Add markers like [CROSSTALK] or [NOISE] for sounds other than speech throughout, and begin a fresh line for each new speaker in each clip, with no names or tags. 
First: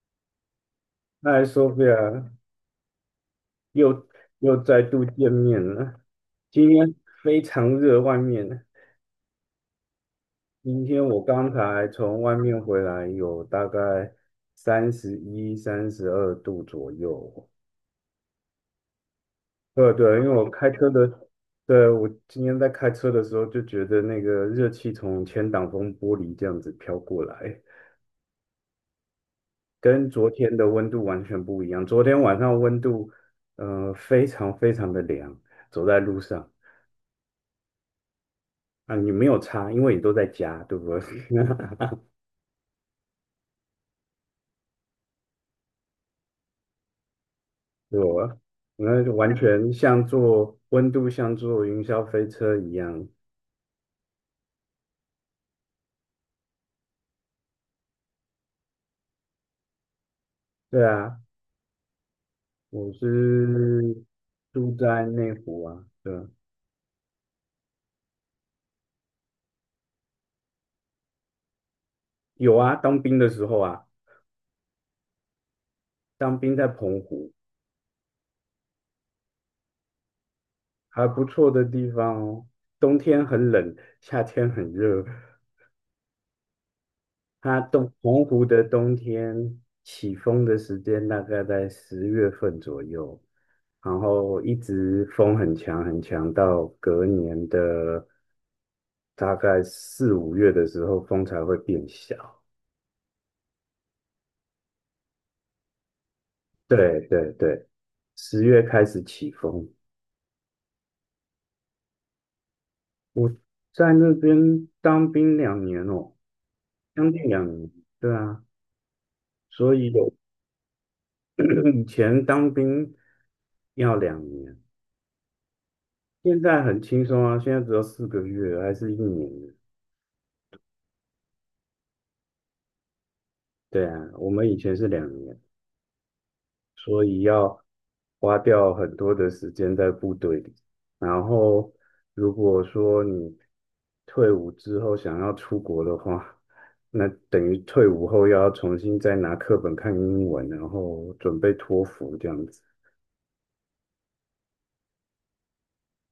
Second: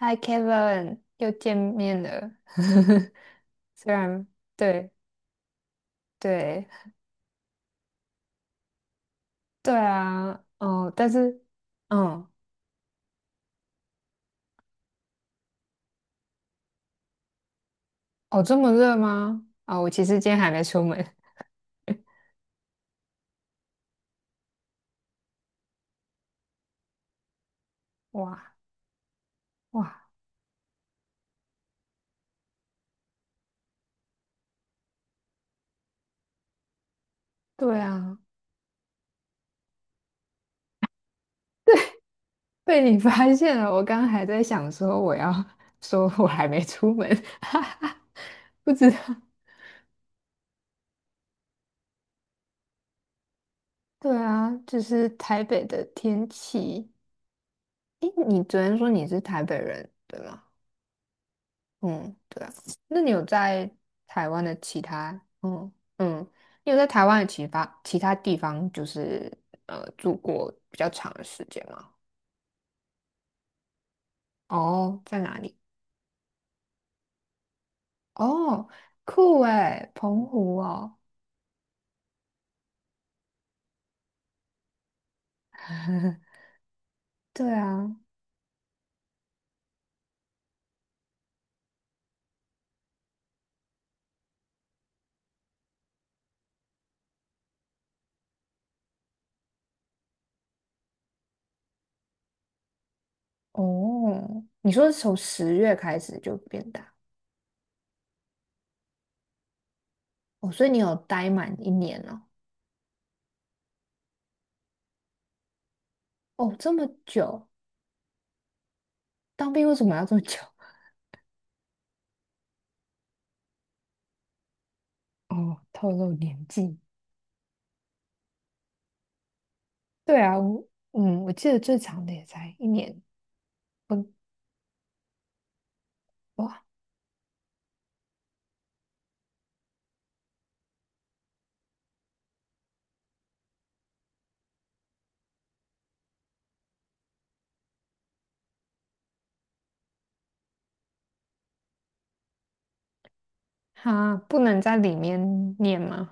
Hi Kevin，又
嗨
见面
，Sophia，
了。[LAUGHS] 虽
又
然
又再
对
度见面了。
对
今天非常热，外面。
对啊，
今
哦，
天
但
我
是
刚才从
嗯，
外面回来，有大概31、32度左右。
哦，这么热吗？啊、我
对
其实
对，因为
今天还
我
没
开
出
车
门。
的，对，我今天在开车的时候就觉得那个热气从前挡风玻璃这样子飘过来，
哇，哇，
跟昨天的温度完全不一样。昨天晚上温度，非常非常的凉，走在路上。
对啊，
啊，你没有差，因为你都在家，对不对？[LAUGHS]
被你发现了。我刚刚还在想说我要说我还没出门，[LAUGHS] 哈哈，
对我，
不知道。
那就完全像坐温度像坐云霄飞车一样。
对啊，就是台北的天气。诶，你昨天说你是台北人，对吗？
对啊，
嗯，对啊。
我
那你有在
是
台湾的
住
其
在
他，
内湖啊，对
嗯，
啊，
你有在台湾的其他地方，就是住过比较长的时间吗？
有啊，当兵的时候啊，
哦，在哪里？
当兵在澎湖，
哦，酷诶，澎湖哦。
还不错的地方哦。冬天很冷，夏天很热，
[LAUGHS] 对
它东
啊，
澎湖的冬天起风的时间大概在十月份左右，然后一直风很强很强，到隔年的大概四五月的时候，风才会变小。
哦，你说是从10月开始就变大，
对对对，十月开始起风。
哦，所以你有待满一年了，
我在那边当兵两年哦，
哦，这么
将近两
久，
年，对啊，
当兵为
所
什
以
么要
有
这么久？
[CLEARS THROAT] 以前当兵要2年，
[LAUGHS] 哦，透露
现
年
在
纪。
很轻松啊，现在只要4个月，还是一年。
对啊，我记得最长的也才一年，
对啊，我们以前是两年，
哇，
所以要花掉很多的时间在部队里。然后，如果说你退伍之后想要出国的话，那等于退伍后又要重新再拿课本看英文，然后准备托福这样子。
他不能在里面念吗？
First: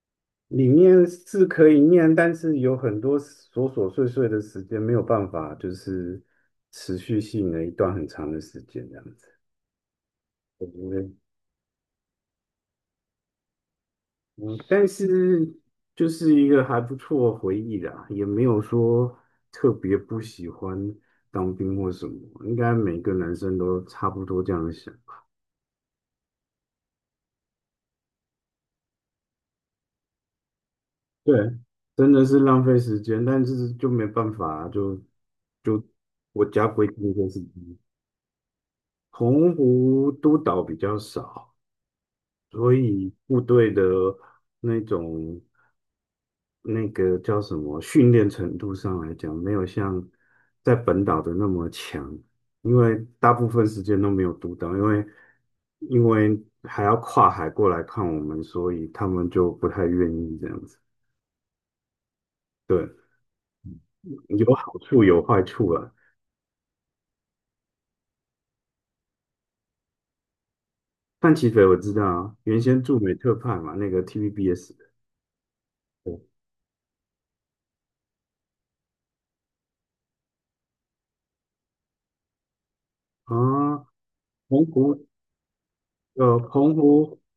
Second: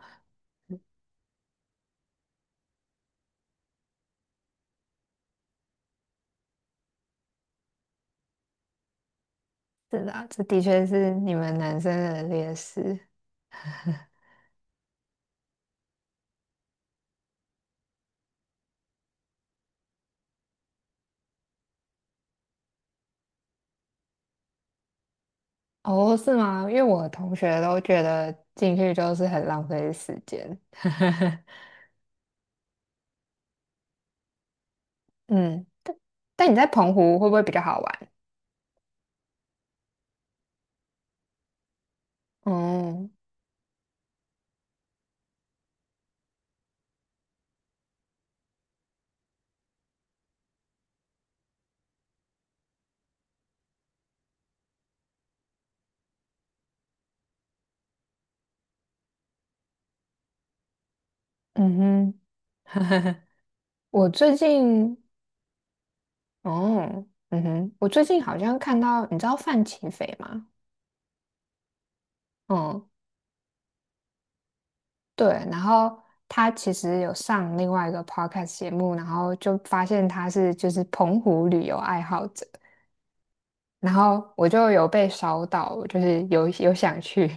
里面是可以念，但是有很多琐琐碎碎的时间没有办法，就是持续性的一段很长的时间这样子。
是的啊，这的
我觉
确
得
是你们男生的劣势。
嗯，但是就是一个还不错的回忆啦，也没有说特别不喜欢当兵或什么，应该每个男生都差不多这样想。
哦，是吗？因为我的同学都觉得进去就是很浪费时间。[LAUGHS]
对，真的是浪费时间，但是就没办法啊就
嗯，
就国
但你在
家规
澎
定
湖会
就
不
是
会比较
这
好玩？
澎湖督导比较少，所
哦，
以部队的那种。那个叫什么训练程度上来讲，没有像在本岛的那么强，因为大部分时间都没有读岛，因为还要跨海过来看我们，所以他们就不太愿意这样子。
嗯哼，
对，
[LAUGHS] 我最
有好
近，
处有坏处啊。
哦，嗯哼，我最近好像看到，你知道范琪斐吗？
范琪斐我知道啊，原先
嗯，
驻美特派嘛，那个 TVBS 的。
对，然后
对
他其实有上另外一个 podcast 节目，然后就发现他是就是澎湖旅游爱好者，
啊，
然后我
澎
就有
湖
被烧到，就是
呃，
有
澎
想
湖
去，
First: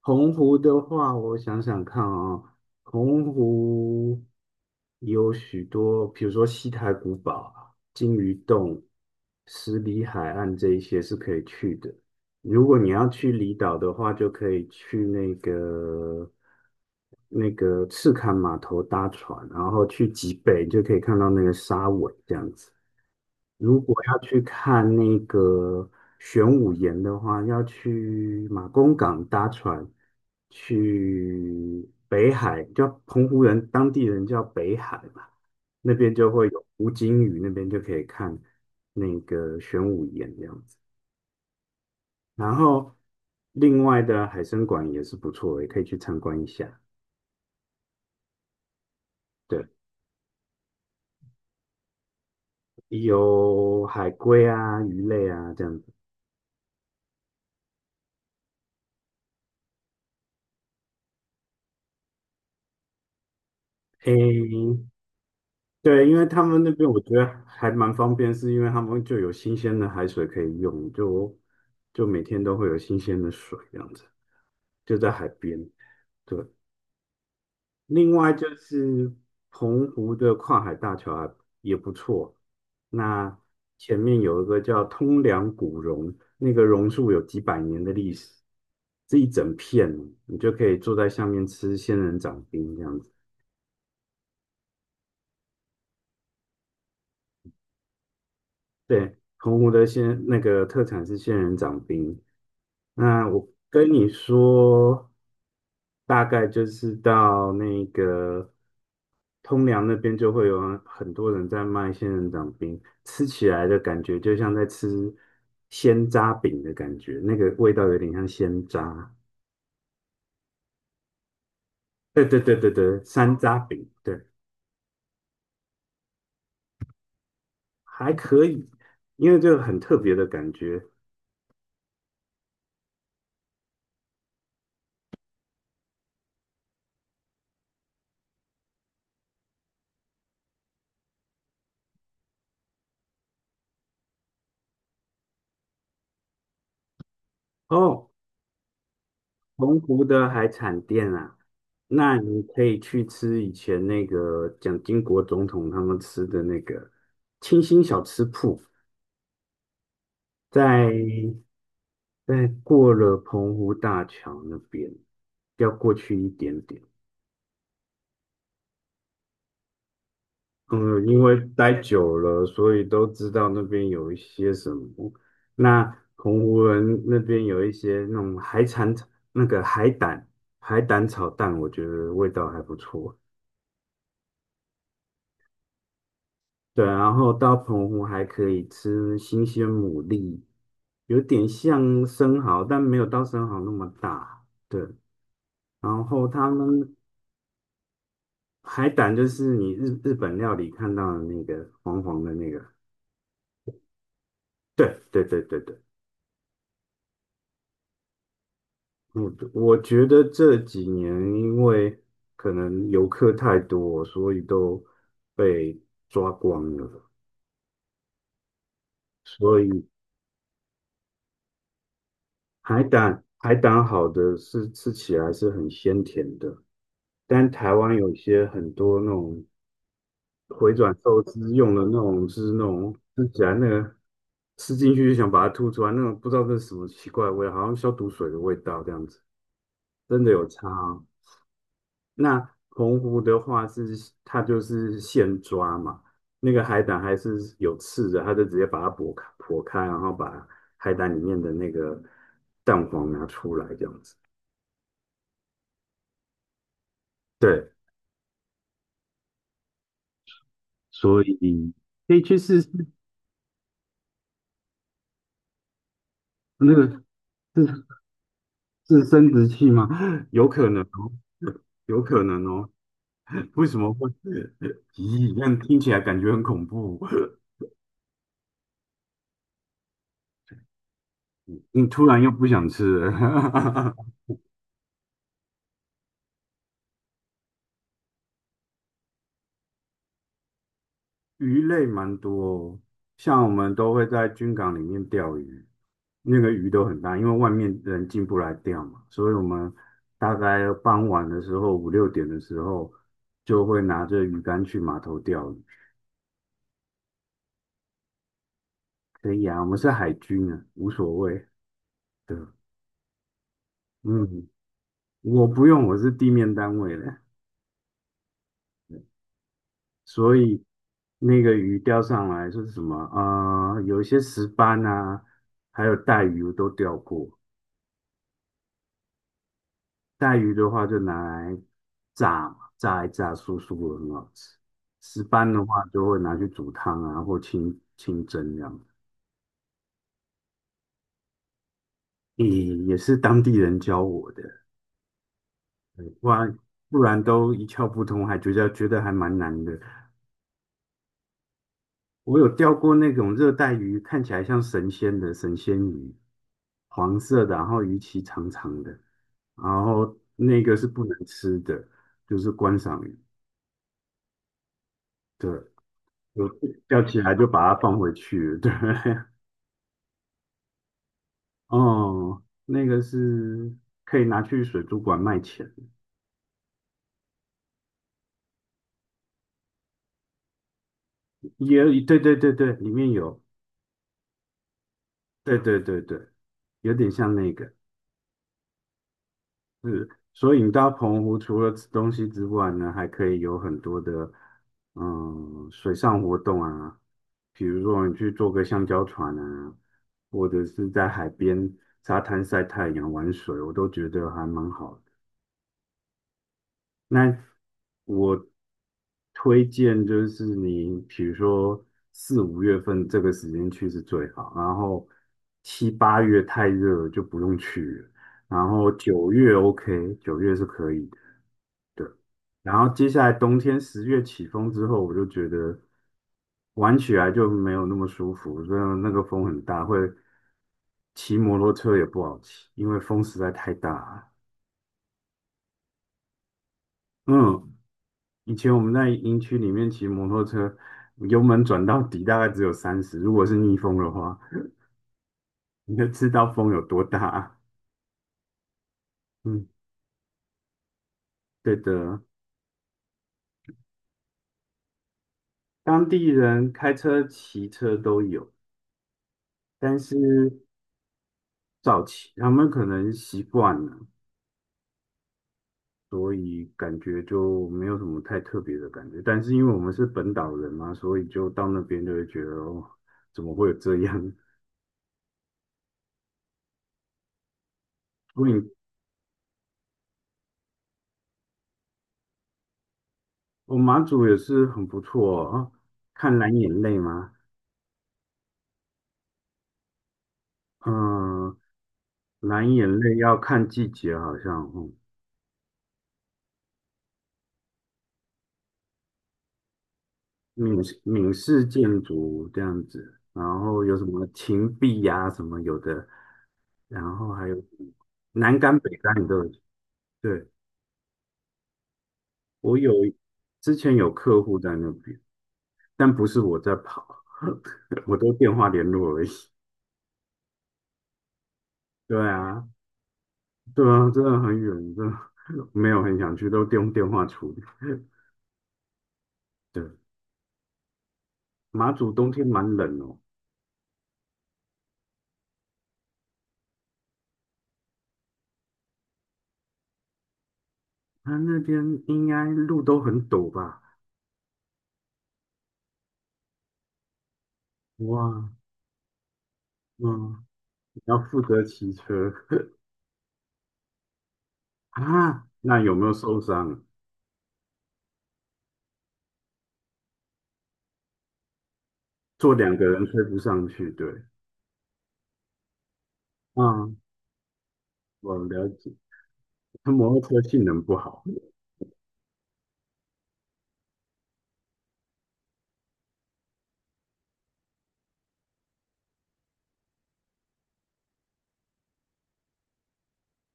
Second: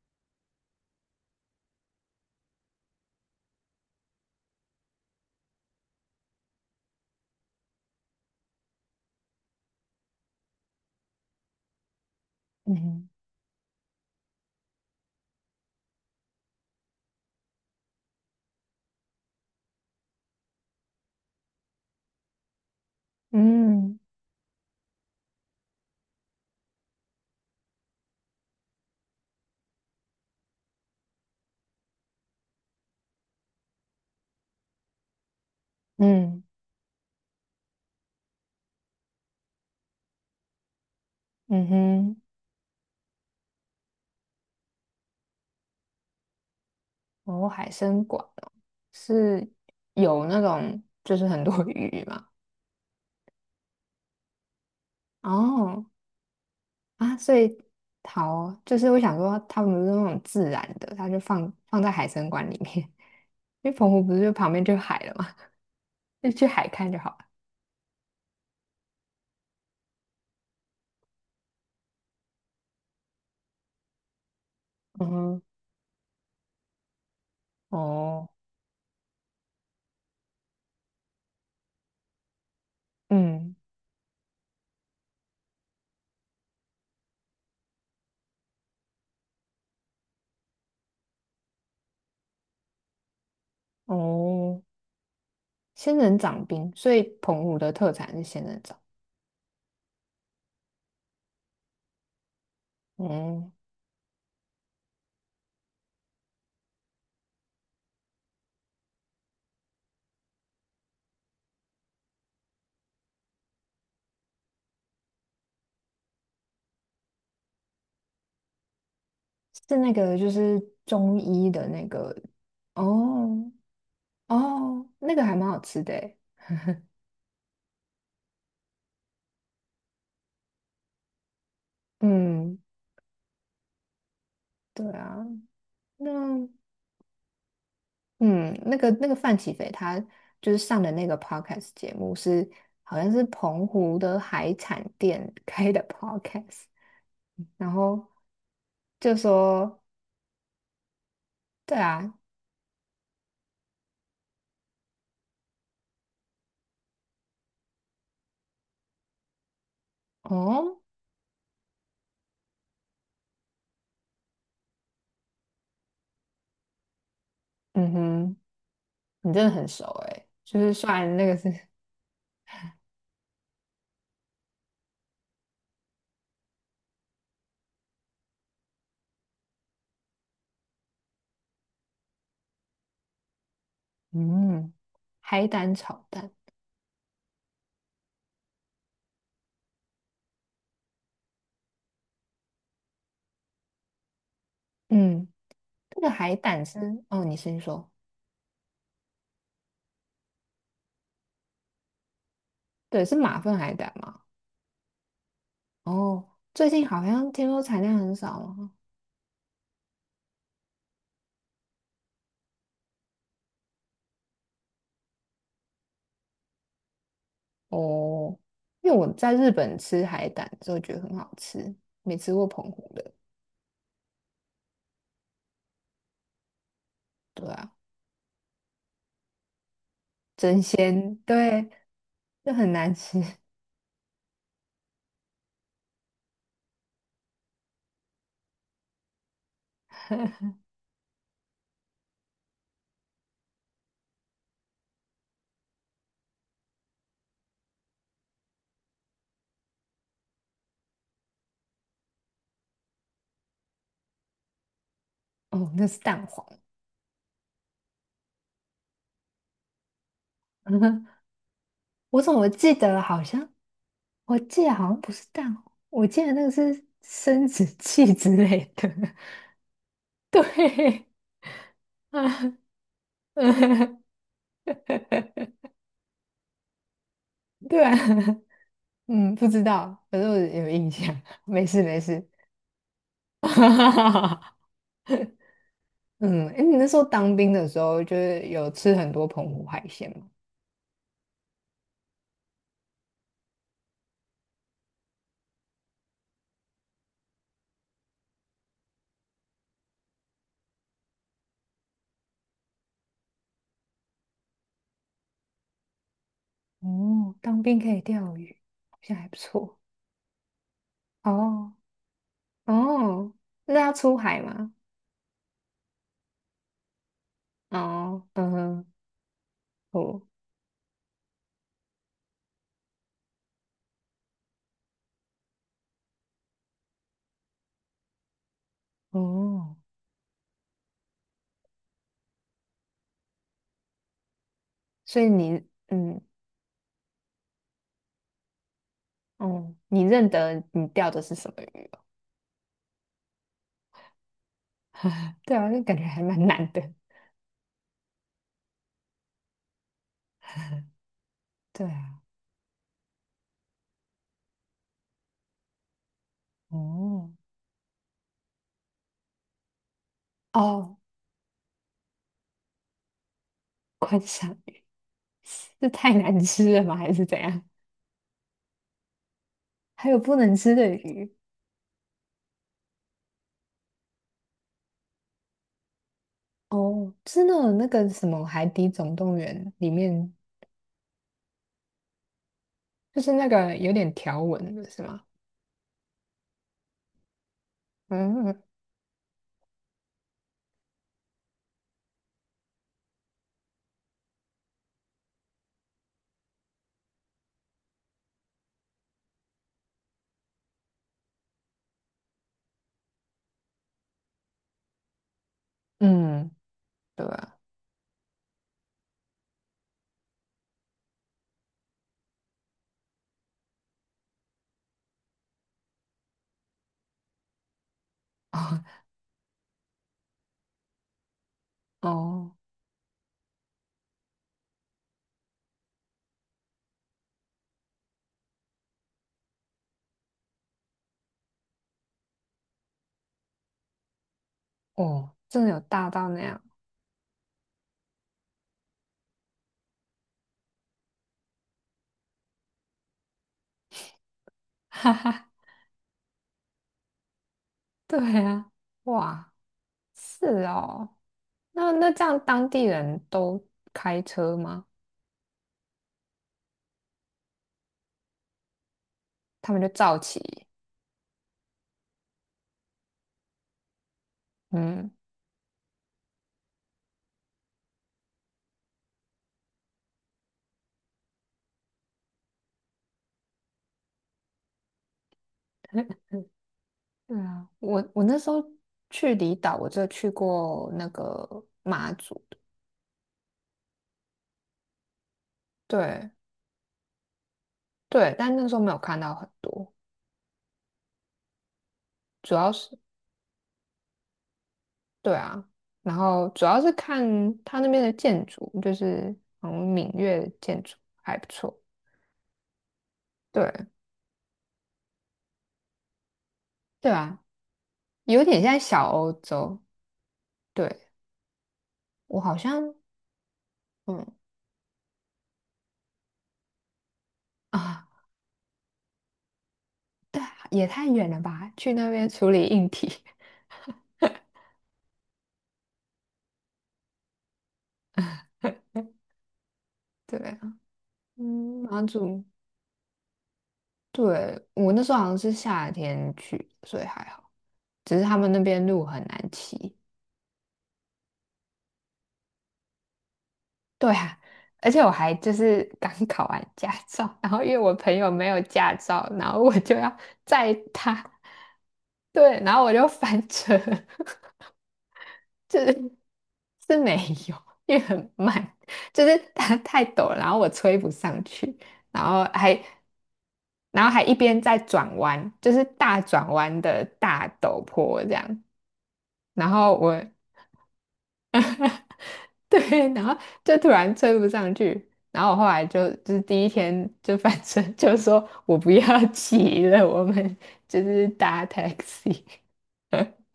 洪湖的话，我想想看啊，洪湖有许多，比如说西台古堡、金鱼洞、十里海岸这一些是可以去的。如
[LAUGHS]
果你要
嗯，
去离岛的话，就可以去那个赤坎码头搭船，然后去极北就可以看到那个沙尾这样子。如果
嗯，
要去看那个玄武岩的话，要去马公港搭船去北海，叫澎湖人当地人叫北海嘛，那边就
嗯
会有湖金屿，那边就可以看那个玄武岩这样子。
嗯哼，
然后另外的海参馆也是不错，也可以去参观一下。
哦，海参馆哦，是
对，
有那种就是很多 [LAUGHS] 鱼嘛，
有海龟啊、鱼类啊这样
哦，
子。
啊，所以好，就是我想说他们不是那种自然的，他就放在海参馆里面，因为澎湖不是就旁边就
诶，
海了嘛。
对，因为
就
他
去
们
海
那边
看就
我
好
觉
了。
得还蛮方便，是因为他们就有新鲜的海水可以用，就每天都会有新鲜的水这样子，就
嗯
在海
哼，
边。另
哦，
外就是澎湖的跨海大桥也不错，那
嗯，
前面有一个叫通梁古榕，那个榕树有几百年的历史，这一整片，你就可以坐在下面吃仙人掌冰这样子。
哦，仙人掌冰，所以澎湖的特产是仙人掌。
对，澎湖的仙那个特产是仙人掌冰。那我
嗯，
跟你说，大概就是到那个通梁那边就会有很多人在卖仙人掌冰，吃起来的感觉就像在吃鲜渣饼的感觉，那个味道有点像鲜渣。
是那个就是中医的那个，
对对对对对，山
哦，
楂饼，对，
哦，那个还蛮好吃的诶。
还可以，因为这个很特别的感觉
嗯，对啊，那范启斐他就是上的那个 podcast 节目是好像是澎湖的海产店开的 [LAUGHS] podcast，然后
哦。
就
澎
说
湖的海产店啊，
对啊，
那你可以去吃以前那个蒋经国总统他们吃的那个清新小吃铺，
哦。
在在过了澎湖大桥那边，要过去一点点。
嗯哼，你真的很熟诶，就是虽
嗯，
然
因
那个
为
是，
待久了，所以都知道那边有一些什么。那澎湖人那边有一些那种海产，那个海胆，海胆炒蛋，我觉得味道还不错。
嗯，海胆炒蛋，
对，然后到澎湖还可以吃新鲜牡蛎，有点像生蚝，但没有到生蚝那么大。对，
嗯，那
然
个
后
海
他
胆
们
是，哦，你先说，
海胆就是你日本料理看到的那个黄黄的那个。
对，是马粪海胆吗？
对对对对对，
哦，最近好像听说产量很少了，
我觉得这几年因为可能游客太多，所以都被抓光了，
哦，因为我在日
所
本
以
吃海胆就觉得很好吃，没吃过澎
海
湖的，
胆海胆好的是吃起来是很鲜甜的。
对
但
啊，
台湾有一些很多那种
真
回转
鲜，
寿司
对，
用的那种，就是
就
那
很难
种
吃，
吃起来那个吃进去就想把它吐出来，那种不知道这是什么奇怪的味道好像消毒水的味道这样子，真的有差哦。那澎湖的话是它就是现抓嘛，那个海胆还是有刺的，它就直接把它剥开剥开，然后把海胆里面的那个蛋黄拿出来这样子。
哦，那是蛋黄，
对，
[LAUGHS]
所以可
我
以
怎
去
么
试试
记得好像不是蛋黄，我记得那个
那
是
个，
生殖
是。
器之类的。
是
[LAUGHS]
生殖器吗？[LAUGHS] 有可能
对，
哦，有
啊，
可能哦。[LAUGHS] 为什么
嗯，
会？咦，这样听起来感觉很恐怖。
对啊，嗯，不知道，反正我有印象。没事
你
没
突然
事。
又不想吃了。[LAUGHS]
[LAUGHS] 嗯，哎，你那时候当兵的时候，就是有吃很多澎湖海鲜吗？
鱼类蛮多哦，像我们都会在军港里面钓鱼，那个鱼都很大，因为外面人进不来钓嘛，所以我们大概傍晚的时候，五六点的时候，就会拿着鱼竿去码头钓鱼。
哦，当兵可以钓鱼，好像还
可
不
以啊，我
错。
们是海军啊，无所谓。
哦，
对，
哦，那要出海
嗯，
吗？
我不用，我是地面单位的，
哦，嗯哼，哦，
所以那个鱼钓上来说是什么？啊，有一些石斑啊，还有带鱼我都钓过。
哦，
带鱼的话就拿来炸嘛，炸一炸酥酥的，很好吃。
所
石
以
斑的
你
话就会
嗯，
拿去煮汤啊，或清蒸这样。
哦，你认得你钓的是什么鱼吗？
也也是当地人教我的，
对啊，那感觉
对
还
不
蛮
然
难的。
都一窍不通，还觉得还蛮难的。
对啊，
我有钓过那种热带鱼，看起来像神仙的神仙鱼，黄
哦，
色的，然后鱼鳍长长的，然后那个是
哦，
不能吃的，就是观赏鱼。
观赏鱼，
对，
这太难
我
吃了吗？
钓
还
起
是
来
怎
就
样？
把它放回去了。对，
还有不能吃的鱼？
[LAUGHS] 哦，那个是可以拿去水族馆卖钱，
哦，真的那个什么《海底总动员》里面，
也对对对对，里面
就是
有，
那个有点条纹的是吗？
对对对对，有点像那个。
嗯，
是，所以你到澎湖除了吃东西之外呢，还可以有很多的水上活动啊，比如说你去坐个橡胶船啊，或者是在海边沙滩晒太阳、玩水，我都觉得还蛮好的。
嗯，对
那
啊，
我推荐就是你，比如说四五月份这个时间去是最好，然后七八月太热了就不用去了。然
哦，
后九月 OK，九月是可以，
哦，
然后接下来冬天十月起风之后，我就觉得玩起来就没有那么舒服，真的那个风很大，会骑摩托车也不好骑，因为风实在太大了。
哦，真的有大到那样，
嗯，以前我们在营区里面骑摩托车，油门转到底大概只有三十，如果是逆风的话，
[LAUGHS] 哈哈，
你就知道风有多大。
对啊，哇，
嗯，
是哦，
对
那那
的，
这样当地人都开车吗？
当地人开车、骑车都有，
他们就
但
造齐，
是早期他们可能习惯了。
嗯，
所以感觉就没有什么太特别的感觉。但是因为我们是本岛人嘛，所以就到那边就会觉得，哦，怎么会有这样？
[LAUGHS] 对啊，我那时
所
候
以
去离岛，我就去过那个马祖的，
我马祖也是很不错哦。啊
对，
看蓝眼泪吗？
对，但那时候没有看到很多，
嗯，
主要
蓝眼
是
泪要看季节，好像，
对啊，然后主要是看他那边的建筑，就是嗯像闽粤的建
闽
筑
式闽
还不
式
错，
建筑这样子，然后
对，
有什么芹壁呀、什么有的，然
对
后
啊，
还有什么
有
南
点
竿、
像
北
小
竿你
欧
都有去。
洲，
对，
对我好
我有
像
之前有
嗯
客户在那边。但不是我在跑，[LAUGHS]
啊，
我都电话联络而已。
对啊也太远了吧，去那
对
边处理
啊，
硬体，
对啊，真的很远，真的没有很想去，都用电话处理。对，
[LAUGHS] 对啊，嗯，
马
马
祖冬
祖。
天蛮冷哦，
对，我那时候好像是夏天去，所以还好。只是他们那边路很难骑。
它那边应该路都很陡吧？
对啊，而且我还就是 [LAUGHS] 刚考完驾照，然后因为我朋友没
哇，
有驾照，然后我就要
嗯，
载他，
要负责骑车。
对，然后我就翻车，
[LAUGHS] 啊？那
就
有没
是
有受伤？
是没有，因为很慢，就是它太陡了，然后我吹不上去，然后
坐两
还
个人推不上去，
然
对，
后还一边在转弯，就是大转弯
嗯，
的大陡坡这
我
样。
了解，
然
他
后
摩托
我
车性
[LAUGHS]
能不好。
对，然后就突然追不上去，然后我后来就是第一天就反正 [LAUGHS] 就说我不要骑了，我们就是搭 taxi。[LAUGHS]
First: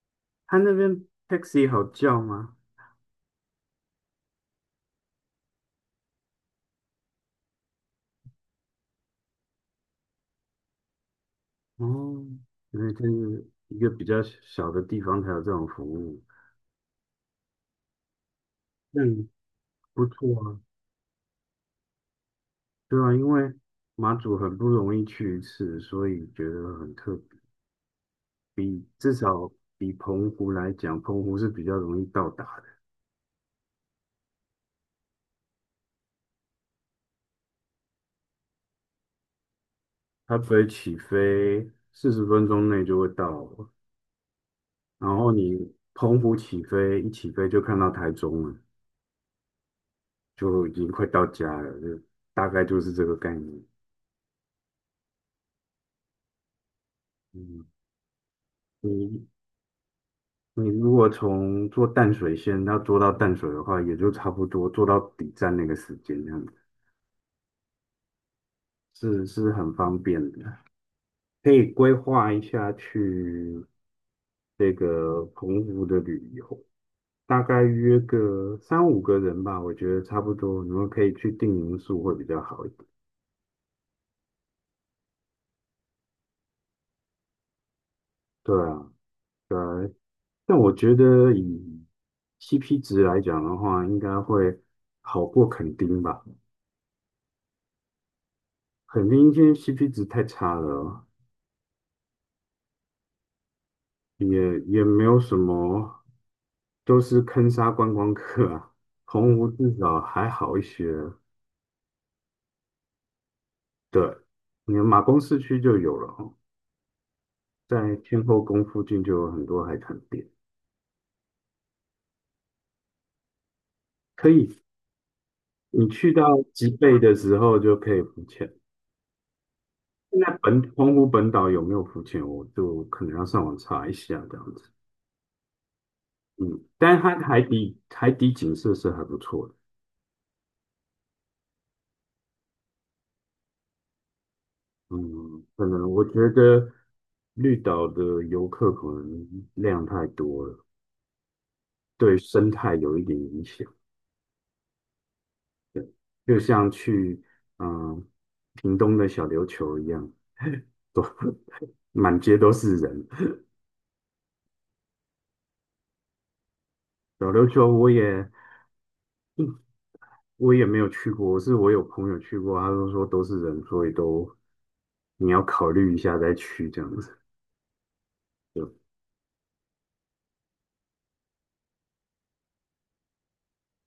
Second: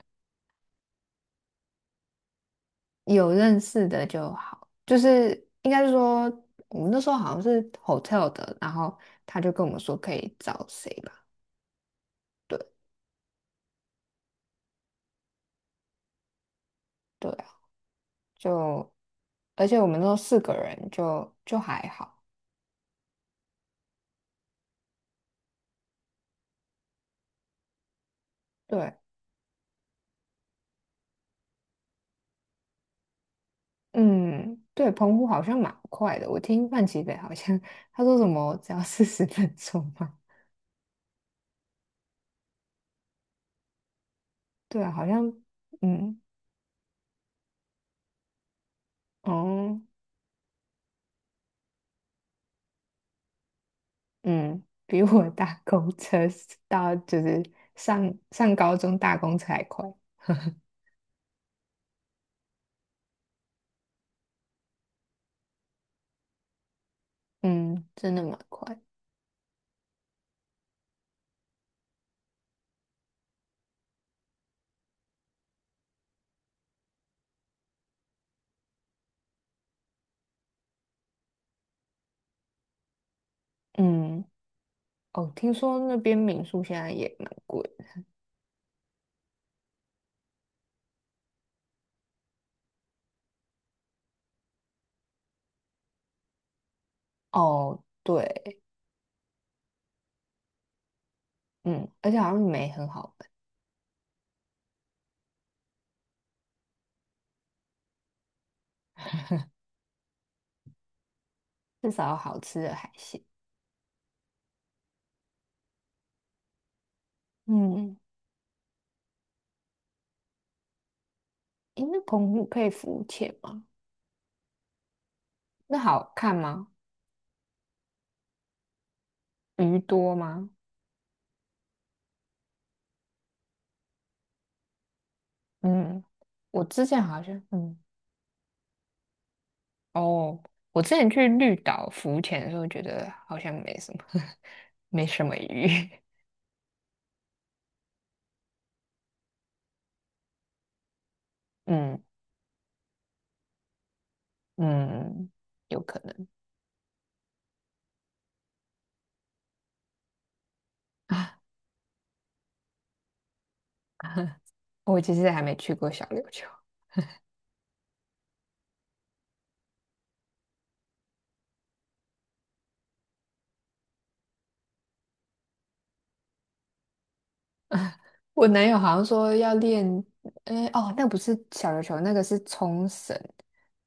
他那边 taxi 好叫吗？
有认识的就好，就是应该是说我们那时候好像是 hotel 的，然后他就跟我们说可以找谁吧，
哦，
对
因为这是一个比较小的地方才有这种服务，
对啊，就
那
而且我们
不
那时候
错
四个
啊。
人就就还好，
对啊，因为马祖很不容易去一次，所以觉得很特别，比
对，
至少比澎湖来讲，澎湖是比较容易到达的，
嗯，对，澎湖好像蛮快的。我听范琪斐好像他 [LAUGHS] 说什么只要40分钟嘛。
它飞起飞40分钟内就会到了。
[LAUGHS] 对啊，好
然
像
后你
嗯
澎湖起飞一起飞就看到台中了，
哦
就已经快到家了，就大概就是这个概念。
嗯，比我搭公车到就是
嗯。
上高中搭
你。
公车还快。
你如果从做淡水线要坐到淡水的话，也就差不多坐到底站那个时间，这样子
嗯，真的蛮快。
是很方便的。可以规划一下去这个澎湖的旅游，大概约个三五个人吧，我觉得差不多。你们可以去订民宿会比较好一点。
嗯哦，听说那边民宿现在也蛮贵的
对啊，对啊，但我觉得以 CP 值来讲的话，应该会好过垦丁吧。
哦，对，
垦丁今天 CP 值太差了。
嗯，而且好像没很好玩，
也也没有什么，都是坑杀观光客啊。洪湖至少还好一些，
至少有好吃的海鲜。
对，你马公市区就有了哦，在
嗯，
天后宫附近就有很多海滩店，
诶，那澎湖可以浮潜吗？
可以，
那
你
好
去
看
到
吗？
吉贝的时候就可以浮潜。
鱼多
现在
吗？
本洪湖本岛有没有浮潜，我就可能要上网查一下这样子。
嗯，我
嗯，
之
但
前
是它
好像，
海
嗯，
底海底景色是还不错的。
哦，我之前去绿岛浮潜的时候，觉得好像没什么，[LAUGHS] 没什么
嗯，可
鱼。
能
[LAUGHS]
我觉得绿岛的游客可能量太多了，
嗯，
对生态有一点影响，
嗯，有可能。
就像去嗯屏东的小琉球一样，
[LAUGHS]
满街都是人。
我其实还没去过小琉球。
小琉球我也没有去过，是我有朋友去过，他都说都是人，所以都你要考虑一下再去这样子。
我男友好像说要练，哎、哦，那不是小琉球，那个是冲绳，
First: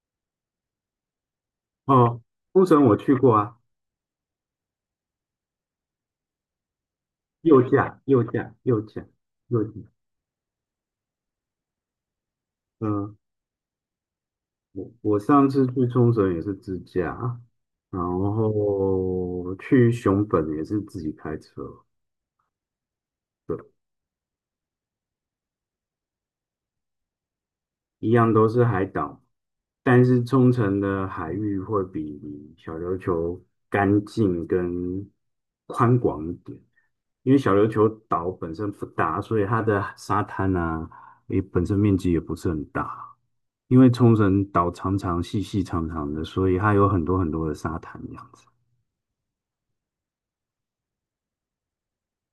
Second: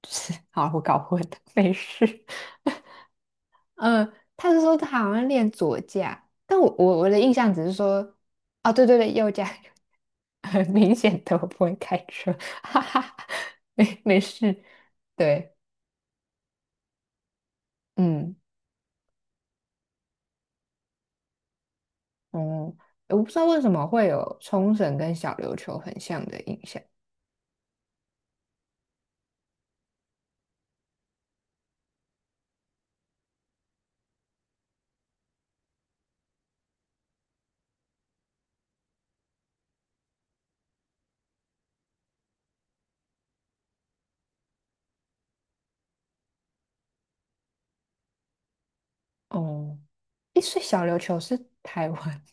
就是 [LAUGHS] 好，我搞混了，没
哦，
事。
冲绳我去过啊，
嗯，他是说他好像练左架，但我的印象
右
只是
驾
说，
右驾
哦，
右
对对
驾
对，右架，
右驾，
[LAUGHS] 很明显的我不会开车，[LAUGHS] 哈哈
嗯、
没没事。
我我上
对，
次去冲绳也是自驾，然
嗯，
后去熊本也是自己开车，
嗯，我不知道为什么会有冲绳跟小琉球很像的印象。
一样都是海岛，但是冲绳的海域会比小琉球干净跟宽广一点，因为小琉球岛本身不大，所以它的沙滩啊，也本身面积也不是很大。因为冲绳岛长长、细细长长的，所以它有很多很多的沙滩这样子。
哦，诶，所以小琉球是台湾。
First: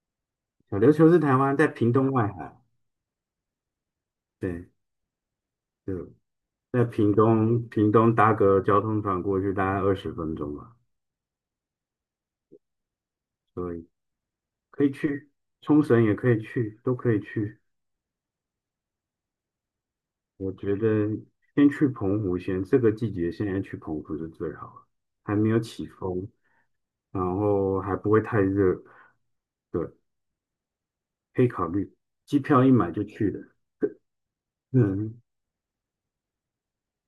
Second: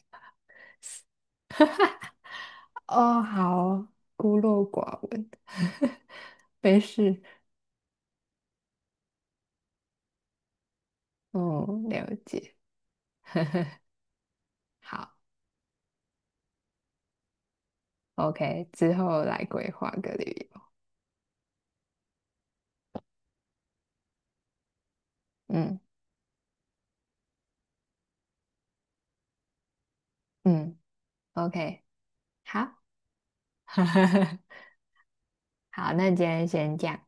小琉球是台湾在屏东外海，
[LAUGHS] 哦，好，孤陋
对，
寡闻，
就
[LAUGHS] 没
在屏
事。
东，屏东搭个交通船过去大概20分钟吧，
嗯，了解。
所以可以
好
去冲绳，也可以去，都可以去。
，OK，之后来规划个旅
我
游。
觉得先去澎湖先，这个季节现在去澎湖是最好的，还没有
嗯，
起风，然后还不会太热，对，
嗯
可以考
，OK，
虑。机票一
好，
买就去了，
[LAUGHS]
嗯，
好，那今天先这样。